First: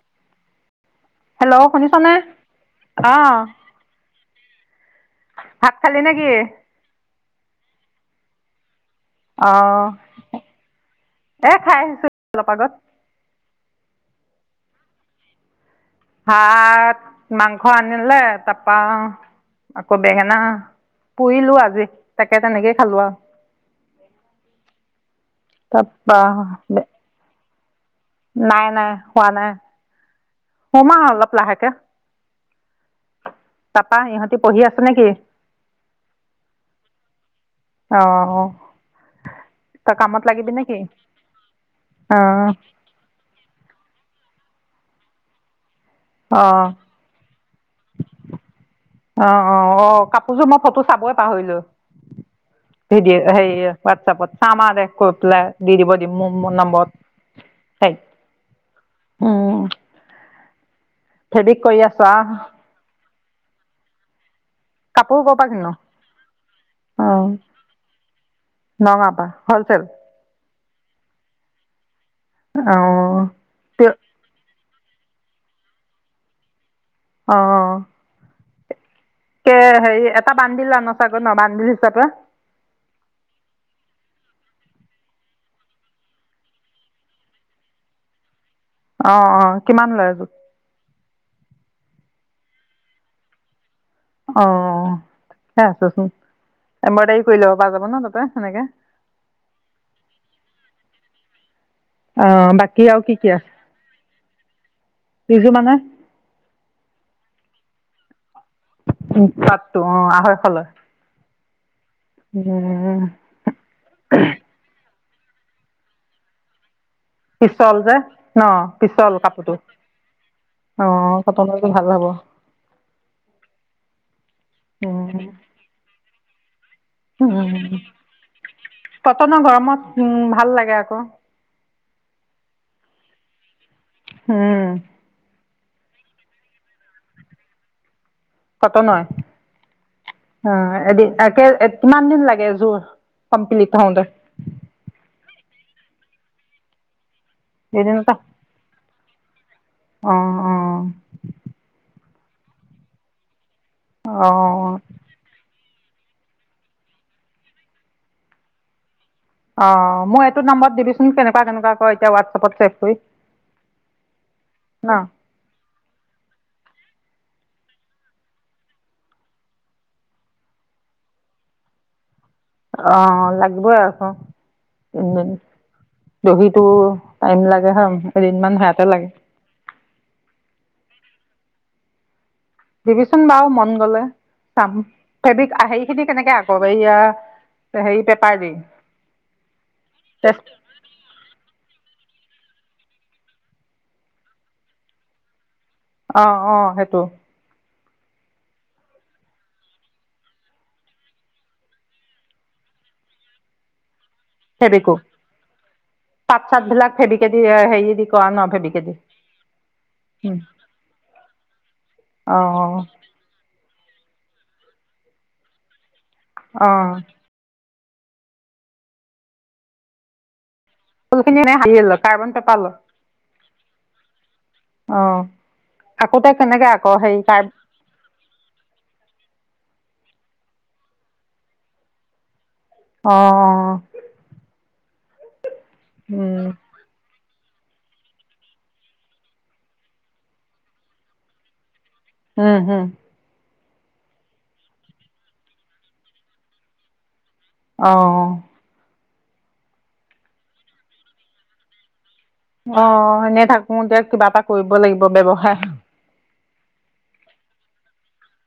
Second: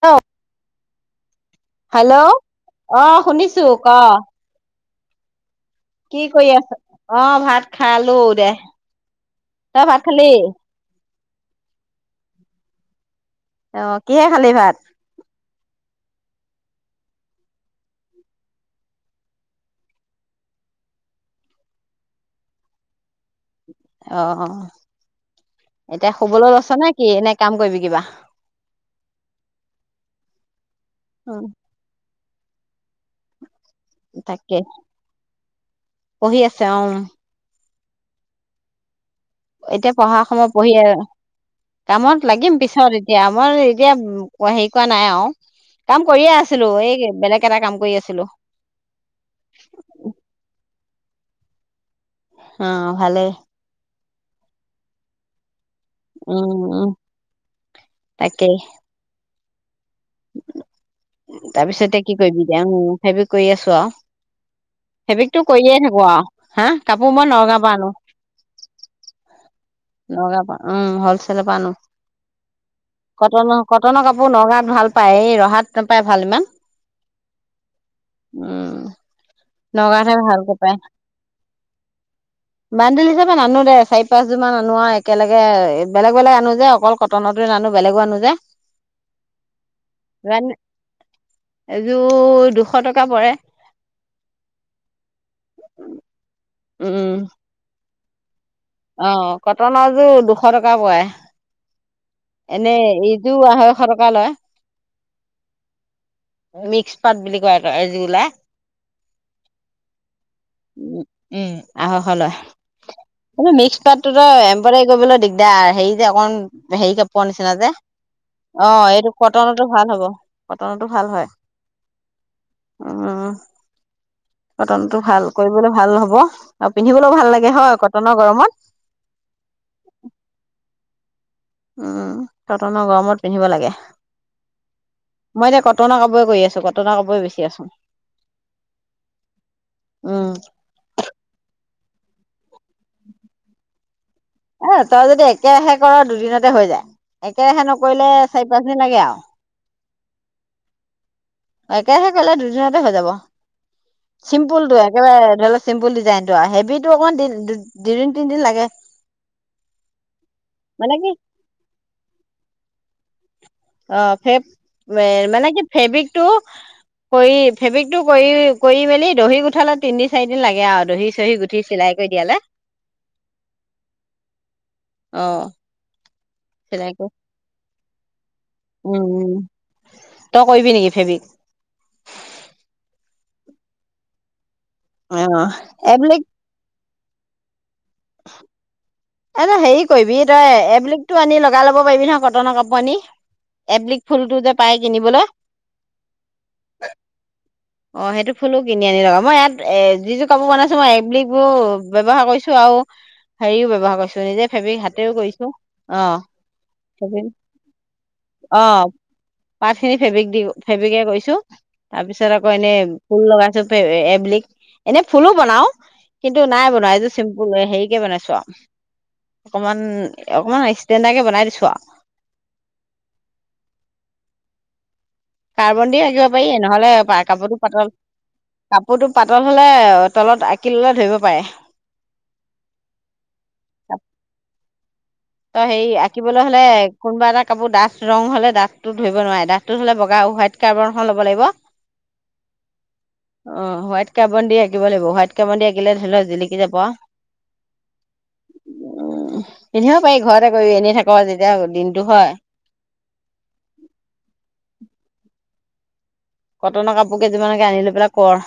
অ, hello শুনিছনে? Hello অ শুনিছো ক? ভাত খালি কি নেকি? কৰি আছ অ', ভাত খাল দে। অ', তই ভাত খালি? এ খাই আহিছো অলপ আগত। অ', কিহে খালি ভাত? ভাত মাংস আনিলে তাৰপা আকৌ বেঙেনা পুৰিলো আজি তাকে তেনেকেই খালো আৰু। অ', এতিয়া তাৰপা শুবলৈ আছ নে কি? এনে কাম কৰিবি কিবা? নাই-নাই শুৱা নাই। শুম অলপ উ লাহোকে। তাপা ইহঁতি তাকে পঢ়ি আছ নেকি? পঢ়ি আছে অ আহ, এতিয়া পঢ়া সময় পঢ়ি আহ, কামত অ', লাগিম পিছত এতিয়া আমাৰ এতিয়া অ', হেই কোৱা নাই আৰু। কাম কৰিয়ে আছিলো অ', এই বেলেগ টা কাম কৰি আছিলো। অ', -অ', -', কাপোৰযোৰ মত ফটো চাবই পাহৰিলো। অ স ভালেই দ সে প [unintelligible] চামাৰে কৰি পেলাই দি দিব দিম মোৰ মোৰ উম উম নম্বৰত দেই তাকেই উম [unintelligible] তাৰপিছতে কি আৰু কৰিবি দেয়াময় সেইবোৰ কৰি আছো আৰু কাপোৰ ক'ৰ পৰা সেইবিকতটো কিনো কৰিয়ে থাকো আৰু হা কাপোৰ অঁ মই নগাওঁ পৰা আনো নগাঁৱৰ পৰা হলচেল নগাঁও পৰা উম হলচেল পৰা আনো অঁ কটনৰ কটনৰ কাপোৰ নগাওঁ ভাল পায় ৰহাত পাৰা ভাল ইমান অ উম নগাঁওতহে ভালকে বান্দিল পায় আন চাগৈ ন বান্দিল হিচাপে বানদিল হি চাপে নানো দে চাই ফেচবুক আনো একেলগে বেলেগ বেলেগ আনো যে অকল কটনটো নানো বেলেগো আনো যে অ অ কিমান লৈ এযোৰ এযোৰ দুশ টকা পৰে অ সেই আছাচোন উম এম্ৰডাৰ কৰি ল' যাব না তাতে সেনেকে অ কটনৰযোৰ দুশ টকা পৰে অঁ এনে বাকী আৰু কি কি এইটো আছে আঢ়ৈশ টকা লয় বিজু মানে মিক্স পাত বুলি কয় আৰু [unintelligible] উ পাতটো অ আঢৈশ লয় উম উও মিক্স পাতটো। এম্ম দায়ী কৰিবলৈ দিগদাৰ হেৰি যে অকণ হেৰি প নিচিনা যে পিছল ন অ এইটো পিছল কাপোৰটো কটনতো ভাল হ'ব কটনতো অ ভাল হয় কটনৰটো ভাল হ'ব উম কটনতটো ভাল কৰিবলৈ ভাল হব আৰু পিন্ধিবলৈও ভাল লাগে হয় উম কটনৰ গৰমত কটনৰ গৰমত উম ভাল লাগে আকৌ উম কটনৰ গৰমত পিন্ধিব লাগে উম মই যে কটনৰ কাপোৰে কৰি আছোঁ ক উম কটনৱে অ একে এদিন কিমান দিন লাগে [inaudible] কম্পিলিত হওতে এ তই যদি একেৰাহে কৰ দুদিনতে হৈ যায় একেৰাহে নকৰিলে চাৰি পাঁচদিন লাগে আও অহ অহ একেৰাহে কৰিলে দুদিনতে হৈ যাব অ চিম্পুলটো একেবাৰে চিম্পুল ডিজাইন টো আৰু হেভি টো অকমান দুদিন তিনিদিন লাগে অ মই এইটো নাম্বৰত মানে কি দিবিচোন কেনেকুৱা কেনেকুৱা ক এতিয়া হোৱাটছএপত ছেভ কৰি অ ফে ন মানে কি ফেব্ৰিকটো কৰি ফেব্ৰিকটো কৰি কৰি মেলি দহি গুঠালে তিনিদিন চাৰিদিন লাগে আৰু দহি চহি গুঠি চিলাই কৰি দিয়ালে অ লাগিবই আক তিনদিন দহিতো চিলাই কৰি টাইম লাগে এদিনমান সেয়াতে লাগে উম তই কৰিবি নেকি ফ্ৰেবিক দিবি চোন বাও মন গলে চাম অ ফেৱিক সেই খিনি কেনেকে আক সেয়া হয় [inaudible] এ ন হেৰি কৰিবি তই এবিলগতটো আনি লগাই লব পাৰিবি নহ কটনৰ কাপোৰ আনি এবলিক ফুল টো যে পায় কিনিবলৈ অ অ সেইটো অ সেইটো ফুলো কিনি আনি লগাও মই ইয়াত এ যি যোৰ কাপোৰ বনাইছো মই এবলিক বোৰ ব্যৱহাৰ কৰিছো আৰু হেৰিও ব্যৱহাৰ কৰিছো নিজে ফেব্ৰিক ফেব্ৰিকো হাতেও কৰিছোঁ অ পাত চাতবিলাক ফেব্ৰিকেদি হেৰি দি কৰা ন অ ফেব্ৰিকেদি পাতখিনি ফেব্ৰিক দি ফেব্ৰিকে কৰিছোঁ তাৰপিছত আকৌ অঁ অঁ এনেই ফুল লগাইছো এবিলিক এনে ফুলো বনাও কিন্তু নাই অঁ বনোৱা এই যোৰ চিম্পুলে কি বনাইছো আৰু অকমান অকমান ফুল ষ্টেণ্ডাৰকে খিনি বনাই এনে দিছো হানি আৰু ললো তাৰপাছত পালো কাৰ্বন দি আকৌ ৰাখিব তাই পাৰি কেনেকৈ আকৌ নহলে হেৰি কাৰ কাপোৰটো পাতল কাপোৰটো পাতল হল তলত আঁকি ললে ধৰিব পাৰে অ অ তই সেই আঁকিবলৈ হলে কোনোবা এটা কাপোৰ ডাঠ ৰং হলে ডাঠটো ধৰিব নোৱাৰে ডাঠটো ধলে বগা হোৱাইট কাৰ্বাৰখন ল'ব লাগিব উম হম অ হোৱাইট কাবন দি আঁকিব লাগিব হোৱাইট কাবন দি আকিলে ধৰি লওক জিলিকি যাব অঁ উম, এনেও পাৰি ঘৰতে কৰি এনি থাকো যেতিয়া দিনতটো হয়। অ', এনে থাকো এতিয়া কিবা এটা কৰিব লাগিব ব্যৱসায়। কটনৰ কাপোৰ কেইযোৰমানকে আনি লৈ পেলাই কৰ।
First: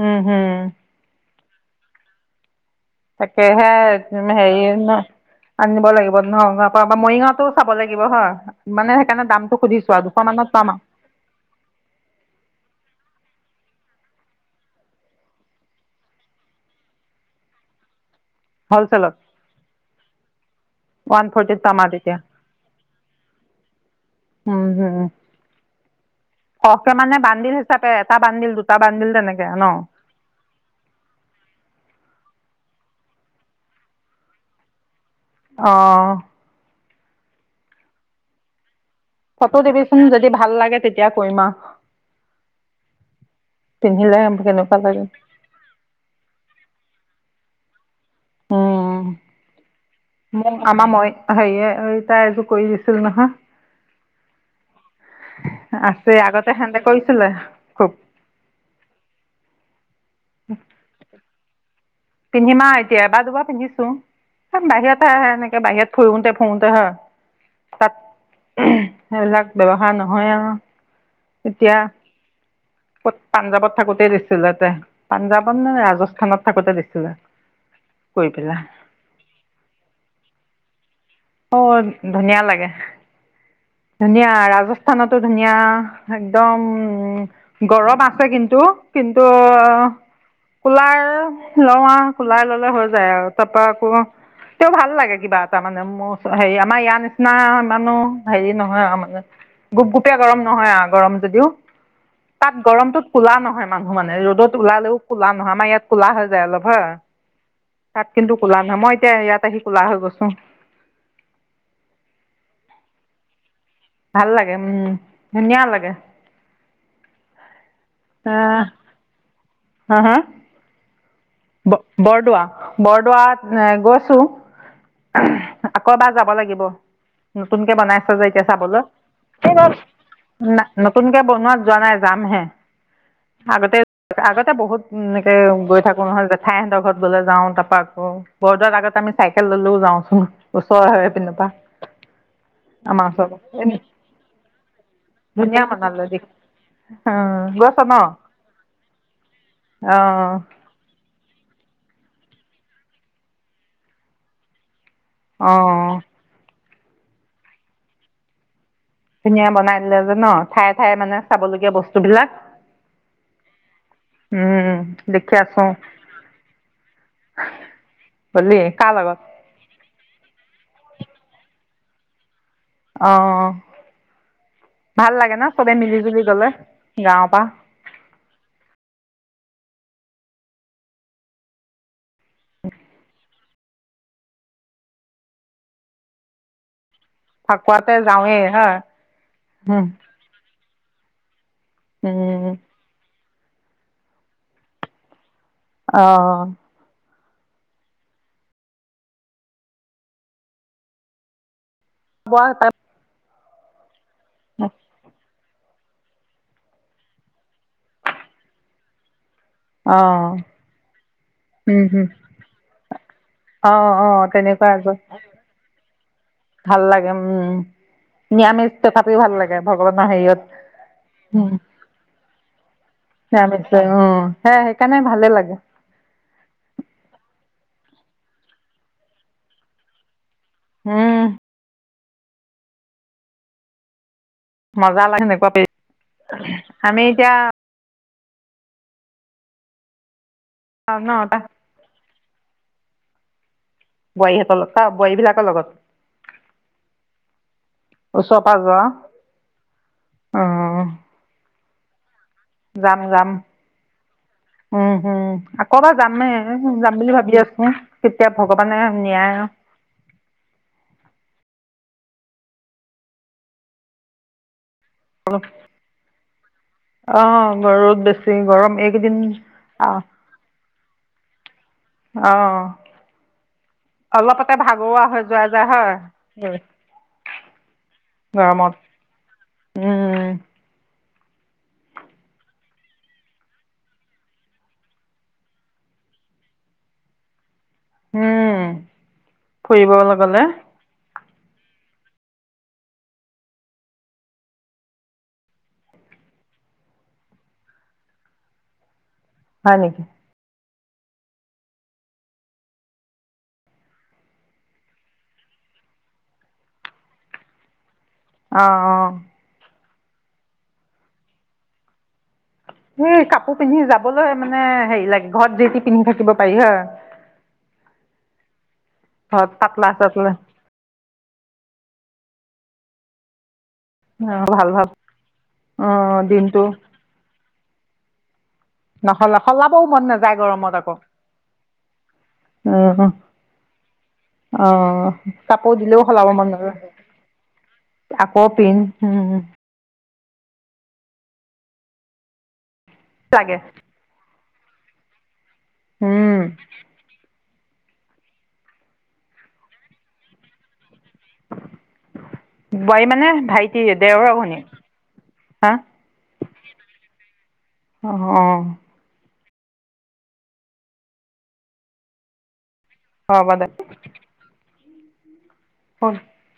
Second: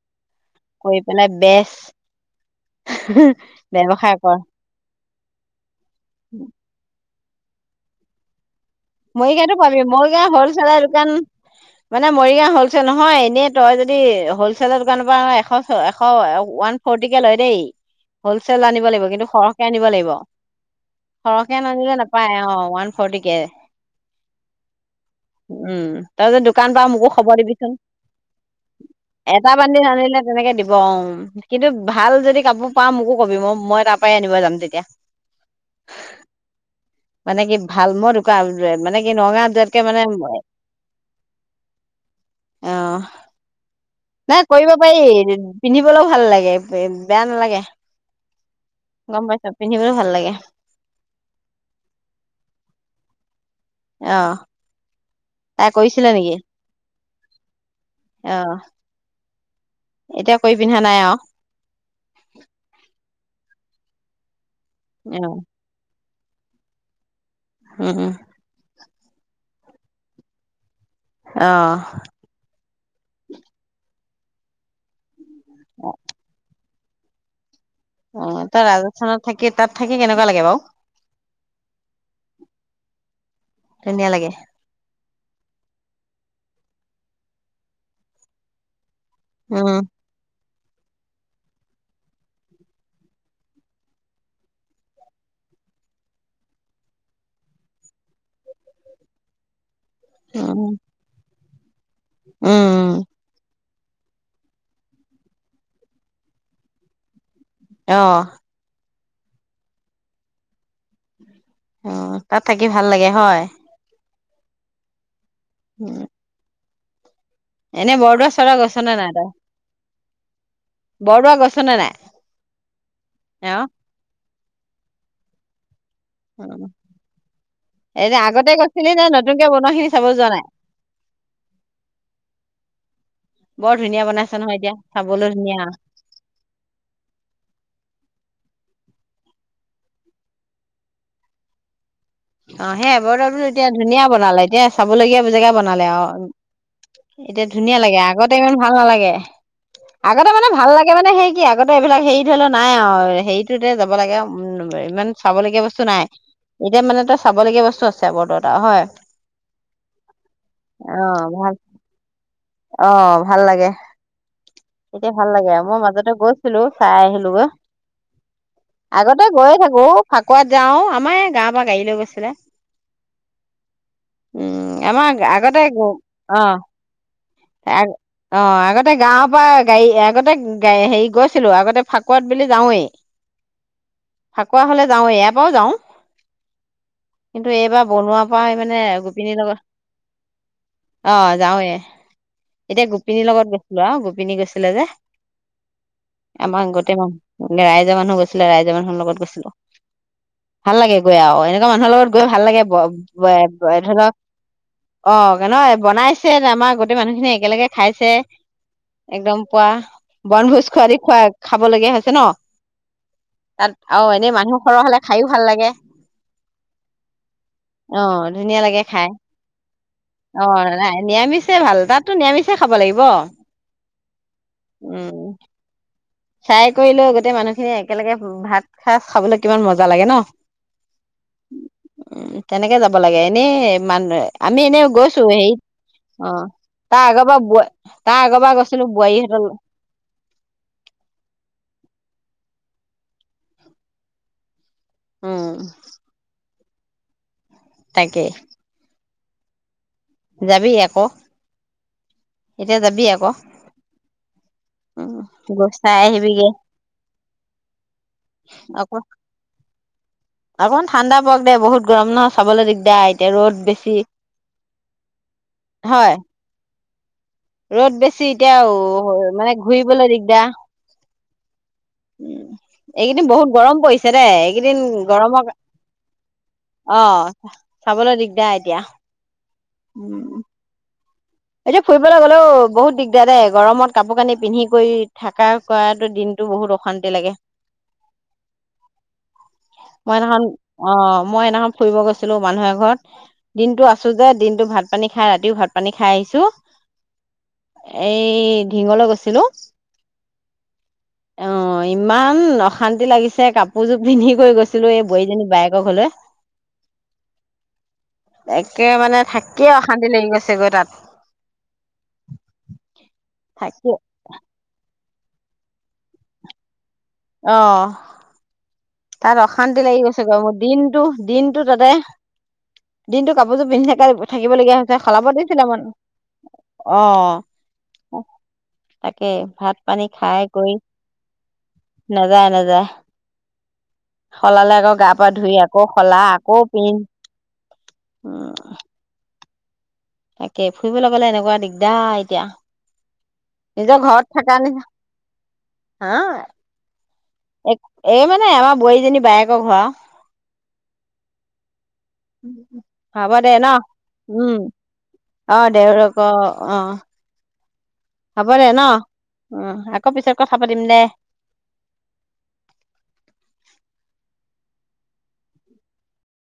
উম', হম', কৰি পেলাই বেচ তাকেহে ব্যৱসায় কৰ হেৰি ন আনিব লাগিব নহ পৰা মৰিগাঁও টো চাব লাগিব হ মৰিগাঁৱতটো পাবি মৰিগাঁও আৰু হলছেলৰ দোকান মানে মৰিগাঁও হলচেল নহয় এনে তই যদি হলচেলৰ দোকানৰ পৰা এশ এশ ওৱান ফৰ্টিকে লয় দেই। হ'লচেল আনিব লাগিব হ'লচেলত কিন্তু সৰহকৈ আনিব লাগিব ওৱান সৰহকৈ ফৰ্টিত পাম আৰু আনিলে তেতিয়া নাপায় অ', ওৱান ফৰ্টি কে। উম হম উম তাৰপিছত দোকান পাৰ সৰহকে মোকো মানে খবৰ বান্দিল দিবিচোন হিচাপে এটা বান্দিল দুটা বান্দিল তেনেকে এটা ন বান্ধি আনিলে তেনেকে দিব উ কিন্তু ভাল যদি কাপোৰ পা মোকো কবি মই মই তাৰ পৰাই আনিব যাম তেতিয়া। আহ, মানে কি ভাল মই দু মানে কি নগাঁৱ ফটো যোৱাতকে দিবিচোন মানে যদি ভাল লাগে তেতিয়া কৰিম আৰু অ', পিন্ধিলে নাই কৰিব কেনেকুৱা পাৰি লাগে পিন্ধিবলৈও ভাল লাগে বেয়া নালাগে। উ, গম পাইছ পিন্ধিবলৈ ভাল লাগে মোক আমাৰ মই হেৰিয়ে তাই এযোৰ কৈ দিছিল নহয়। আহ, আছে আগতে সেনেতে কৰিছিলে খুব। অ', এতিয়া কৰি পিন্ধা নাই আৰু। পিন্ধিমা এতিয়া এবাৰ দুবা পিন্ধিছো। বাহিৰত আহে অ', এনেকে বাহিৰত ফুৰোতে ফুৰোতে হা উম, উম, তাত সেইবিলাক ব্যৱসায় নহয় আৰু। এতিয়া আহ', কত পাঞ্জাৱত থাকোতে দিছিল তাতে। পাঞ্জাৱত নে ৰাজস্থানত থাকোতে দি [inaudible] অ', তাই ৰাজস্থানত থাকি তাত থাকি কেনেকুৱা লাগে বাও? অ', ধুনীয়া লাগে। ধুনীয়া ৰাজস্থানতো ধুনীয়া একদম গৰম আছে কিন্তু কিন্তু উম, কুলাৰ লওঁ আৰু কুলাৰ ললে হৈ যায় আৰু তাৰ পৰাৰা আকৌ তে ভাল লাগে কিবা এটা মানে মোৰ হেৰি আমাৰ ইয়াৰ নিচিনা মানুহ হেৰি নহয় আ মানে গোপ গোপীয়া গৰম নহয় উম, আ গৰম যদিও তাত উম, গৰমটোত কোলা নহয় মানুহ মানে ৰ'দত ওলালেও ক'লা নহয় আমাৰ ইয়াত কলা হৈ যায় অলপ হ তাত অ', কিন্তু কলা নাই মই এতিয়া ইয়াত আহি কোলা হৈ গৈছো অ তাত থাকি ভাল লাগে হয় ভাল লাগে উম ধুনীয়া লাগে এনেই বৰদোৱা চৰাৰ আহ গৈছনে নাই তই বৰদোৱা গৈছ নে ব নাই? বৰদোৱা বৰদোৱাত অ', এ গৈছো [unintelligible] আকৌ এবাৰ যাব লাগিব নতুনকে বনাইছ এনে যে এতিয়া আগতে চাবলৈ গৈছিলি নে নতুনকে বনোৱা খিনি চাব যোৱা নাই নতুনকে বনোৱাত যোৱা নাই যামহে বৰ আগতে ধুনীয়া বনাইছে আগতে নহয় এতিয়া বহুত চাবলৈ এনেকে ধুনীয়া গৈ থাকো জেঠাই সিহঁতৰ ঘৰত গ'লে যাওঁ তাৰপ আকৌ বৰদোৱাৰ আগতে আমি চাইকেল ললেও যাওচোন ওচৰ হয় সেইপিনৰ পৰা অ সেই আমাৰ বদো ওচৰ এতিয়া ধুনীয়া বনালে এতিয়া চাবলগীয়া জেগা ধুনীয়া বনালে অ দেই এতিয়া অ' ধুনীয়া গৈছ ন লাগে আগতে ইমান ভাল নালাগে আগতে অ' মানে ভাল লাগে তে মানে হেৰি কি আগতে এইবিলাক হেৰি ধৰি লও নাই আৰু হেৰিটোতে যাব লাগে ইমান চাবলীয়া বস্তু অ' নাই এতিয়া মানে ত চাবলগীয়া বস্তু আছে বৰদোৱাত এটা হয় ধুনীয়া বনাই দিলে যে ন ঠায়ে ঠায়ে অ মানে ভাল চাবলগীয়া বস্তু বিলাক অ ভাল লাগে এতিয়া ভাল দেখি লাগে আছো মই মাজতে গৈছিলো চাই আহিলো গৈ গলি কাৰ লগত আগতে গৈয়ে থাকো ফাকুৱাত যাও অ আমাৰ গাও পৰা গাড়ী লৈ গৈছিলে অ উম আমাৰ ভাল লাগে ন আগতে সবে মিলি জুলি অ গলে গাঁৱত অ আগতে গাওঁ তপা গাড়ী আগতে হেৰি গৈছিলো আগতে ফাকুৱাত বুলি যাওঁৱেই ফাকুৱা হলে যাওৱেই ইয়াৰ পৰাও যাওঁ কিন্তু এইবাৰ ফাকুৱাতে বনোৱাৰ পৰা যাওঁৱেই হয় মানে গোপিনীৰ লগত উম অ যাওঁৱে উম এতিয়া গু্ গোপিনীৰ লগত গৈছিলো অ গোপিনী গৈছিলে যে অ', আমাৰ গতে ম এ ৰাইজৰ মানুহ গৈছিলে ৰাইজৰ মানুহৰ লগত গৈছিলো ভাল লাগে গৈ আও এনে মানুহৰ লগত গৈ ভাল লাগে [unintelligible] [unintelligible] [unintelligible] [unintelligible] বনাইছে [unintelligible] মানুহখিনি একেলগে খাইছে। একদম কোৱা অ', বনভোজ খোৱাদি খোৱা - খাব উম, লগীয়া হম, হৈছে ন? তাত অ', আৰু অ', এনেই মানুহ তেনেকুৱা সৰহ আকৌ হলে খায়ো ভাল লাগে। ভাল লাগে উম। অ', ধুনীয়া নিৰামিচ লাগে খাই। তথাপিও ভাল লাগে ভগৱানৰ অ', নাই হেৰিয়ত উ নিৰামিষে ভাল। তাতো নিৰামিচে খাব লাগিব। নিৰামিষ উম, সে সেইকাৰণে ভালে উম। [unintelligible] লাগে কৰিলেও গোটেই মানুহখিনি একেলগে ভাত খা - খাবলৈ কিমান মজা লাগে ন? হম। উম। তেনেকে যাব লাগে এনেই মানুয়ে আমি এনে মজা লাগে গৈছোঁ সেনেকুৱা হেৰিত। পৰি অ আমি তাৰ আগৰ এতিয়া [unintelligible] তাৰ আগৰ পৰা গৈছিলো বোৱাৰীহঁতৰ লগ নটা। বোৱাৰী হতৰ লগত বোৱাৰী উম, বিলাকৰ লগত তাকেই উচৰ পা যোৱা। যাবি আকৌ। এতিয়া যাম যাবি - যাম। আকৌ উম - হম। গৈ চাই আকৌবাৰ যামেই, আহিবিগে যাম বুলি ভাবি আছো কেতিয়া ভগৱানে আকৌ নিয়ায় আও অকমান ঠাণ্ডা পৰক দে বহুত গৰম ন চাবলৈ দিগদাৰ এতিয়া ৰ'দ বেছি। হয়। অ', ৰ'দ বেছি এতিয়া গৰম ও এইকেইদিন মানে আহ ঘূৰিবলৈ দিগদাৰ। উ। অ' এইকেইদিন বহুত গৰম পৰিছে দে অলপতে এইকেইদিন ভাগৰুৱা হৈ যোৱা গৰমৰ যায় হয় অহ। চাবলৈ দিগদাৰ গৰমত এতিয়া। উম। এতিয়া ফুৰিবলৈ গলেও বহুত দিগদাৰ দে গৰমত কাপোৰ কানি পিন্ধি কৰি থাকা কৰাটো দিনটো বহুত অশান্তি লাগে। উম। মই ফুৰিবলৈ এদিনাখন গলে অ', মই এদিনাখন ফুৰিব গৈছিলো মানুহৰ এঘৰত দিনটো আছো যে দিনতো ভাত পানী খাই ৰাতিও ভাত পানী খাই আহিছো। এই ধিংওলে গৈছে। হয় নেকি? অহ। ইমান অশান্তি লাগিছে কাপোৰযোৰ পিন্ধি কৰি গৈছিলো এই বোৱাৰী জনীৰ বায়েকৰ ঘৰলে। অ' একে অ' মানে থাকিয়ে অশান্তি লাগি গৈছে গৈ তাত। হয় হে কাপোৰ পিন্ধি থাকি যাবলৈ মানে হেৰি লাগে। ঘৰত যি তি পিন্ধি থাকিব পাৰি হয়। অহ। তাত ঘৰত অশান্তি পাতলা লাগি গৈছে চাতলা গৈ মোৰ দিনতটো দিনতটো তাতে দিনতটো কাপ পিন্ধি থাকে অ' থাকিব ভাল লগগীয়া ভাল হৈছে সলাব দিছিলে মানে অ' দিনটো অ ' অ', নহলাও সলাবও মন নাযায় কৰি গৰমত আকৌ নাযায় নাযায় উম। সলালে আকৌ গা অ' পা ধুই কাপোৰ আকৌ দিলেও সলা সলাব মন আকৌ নাযায় পিন্ধ আকৌ উম পিন্ধ উম, তাকে ফুৰিবলৈ গলে এনেকুৱা দিগদাৰ এতিয়া, লাগে নিজৰ ঘৰত। থকা উম, এ এই মানে আমাৰ বোৱাৰীজনী বায়েকৰ ঘৰ আও বোৱাৰী মানে হব দে ন ভাইটি দেওৰৰ উম ঘৈণীয়েক অ হা দেওৰক অ' অ, অ হ'ব দে ন উম আকৌ পিছত কথা পাতিম দে। হব দে। হয়,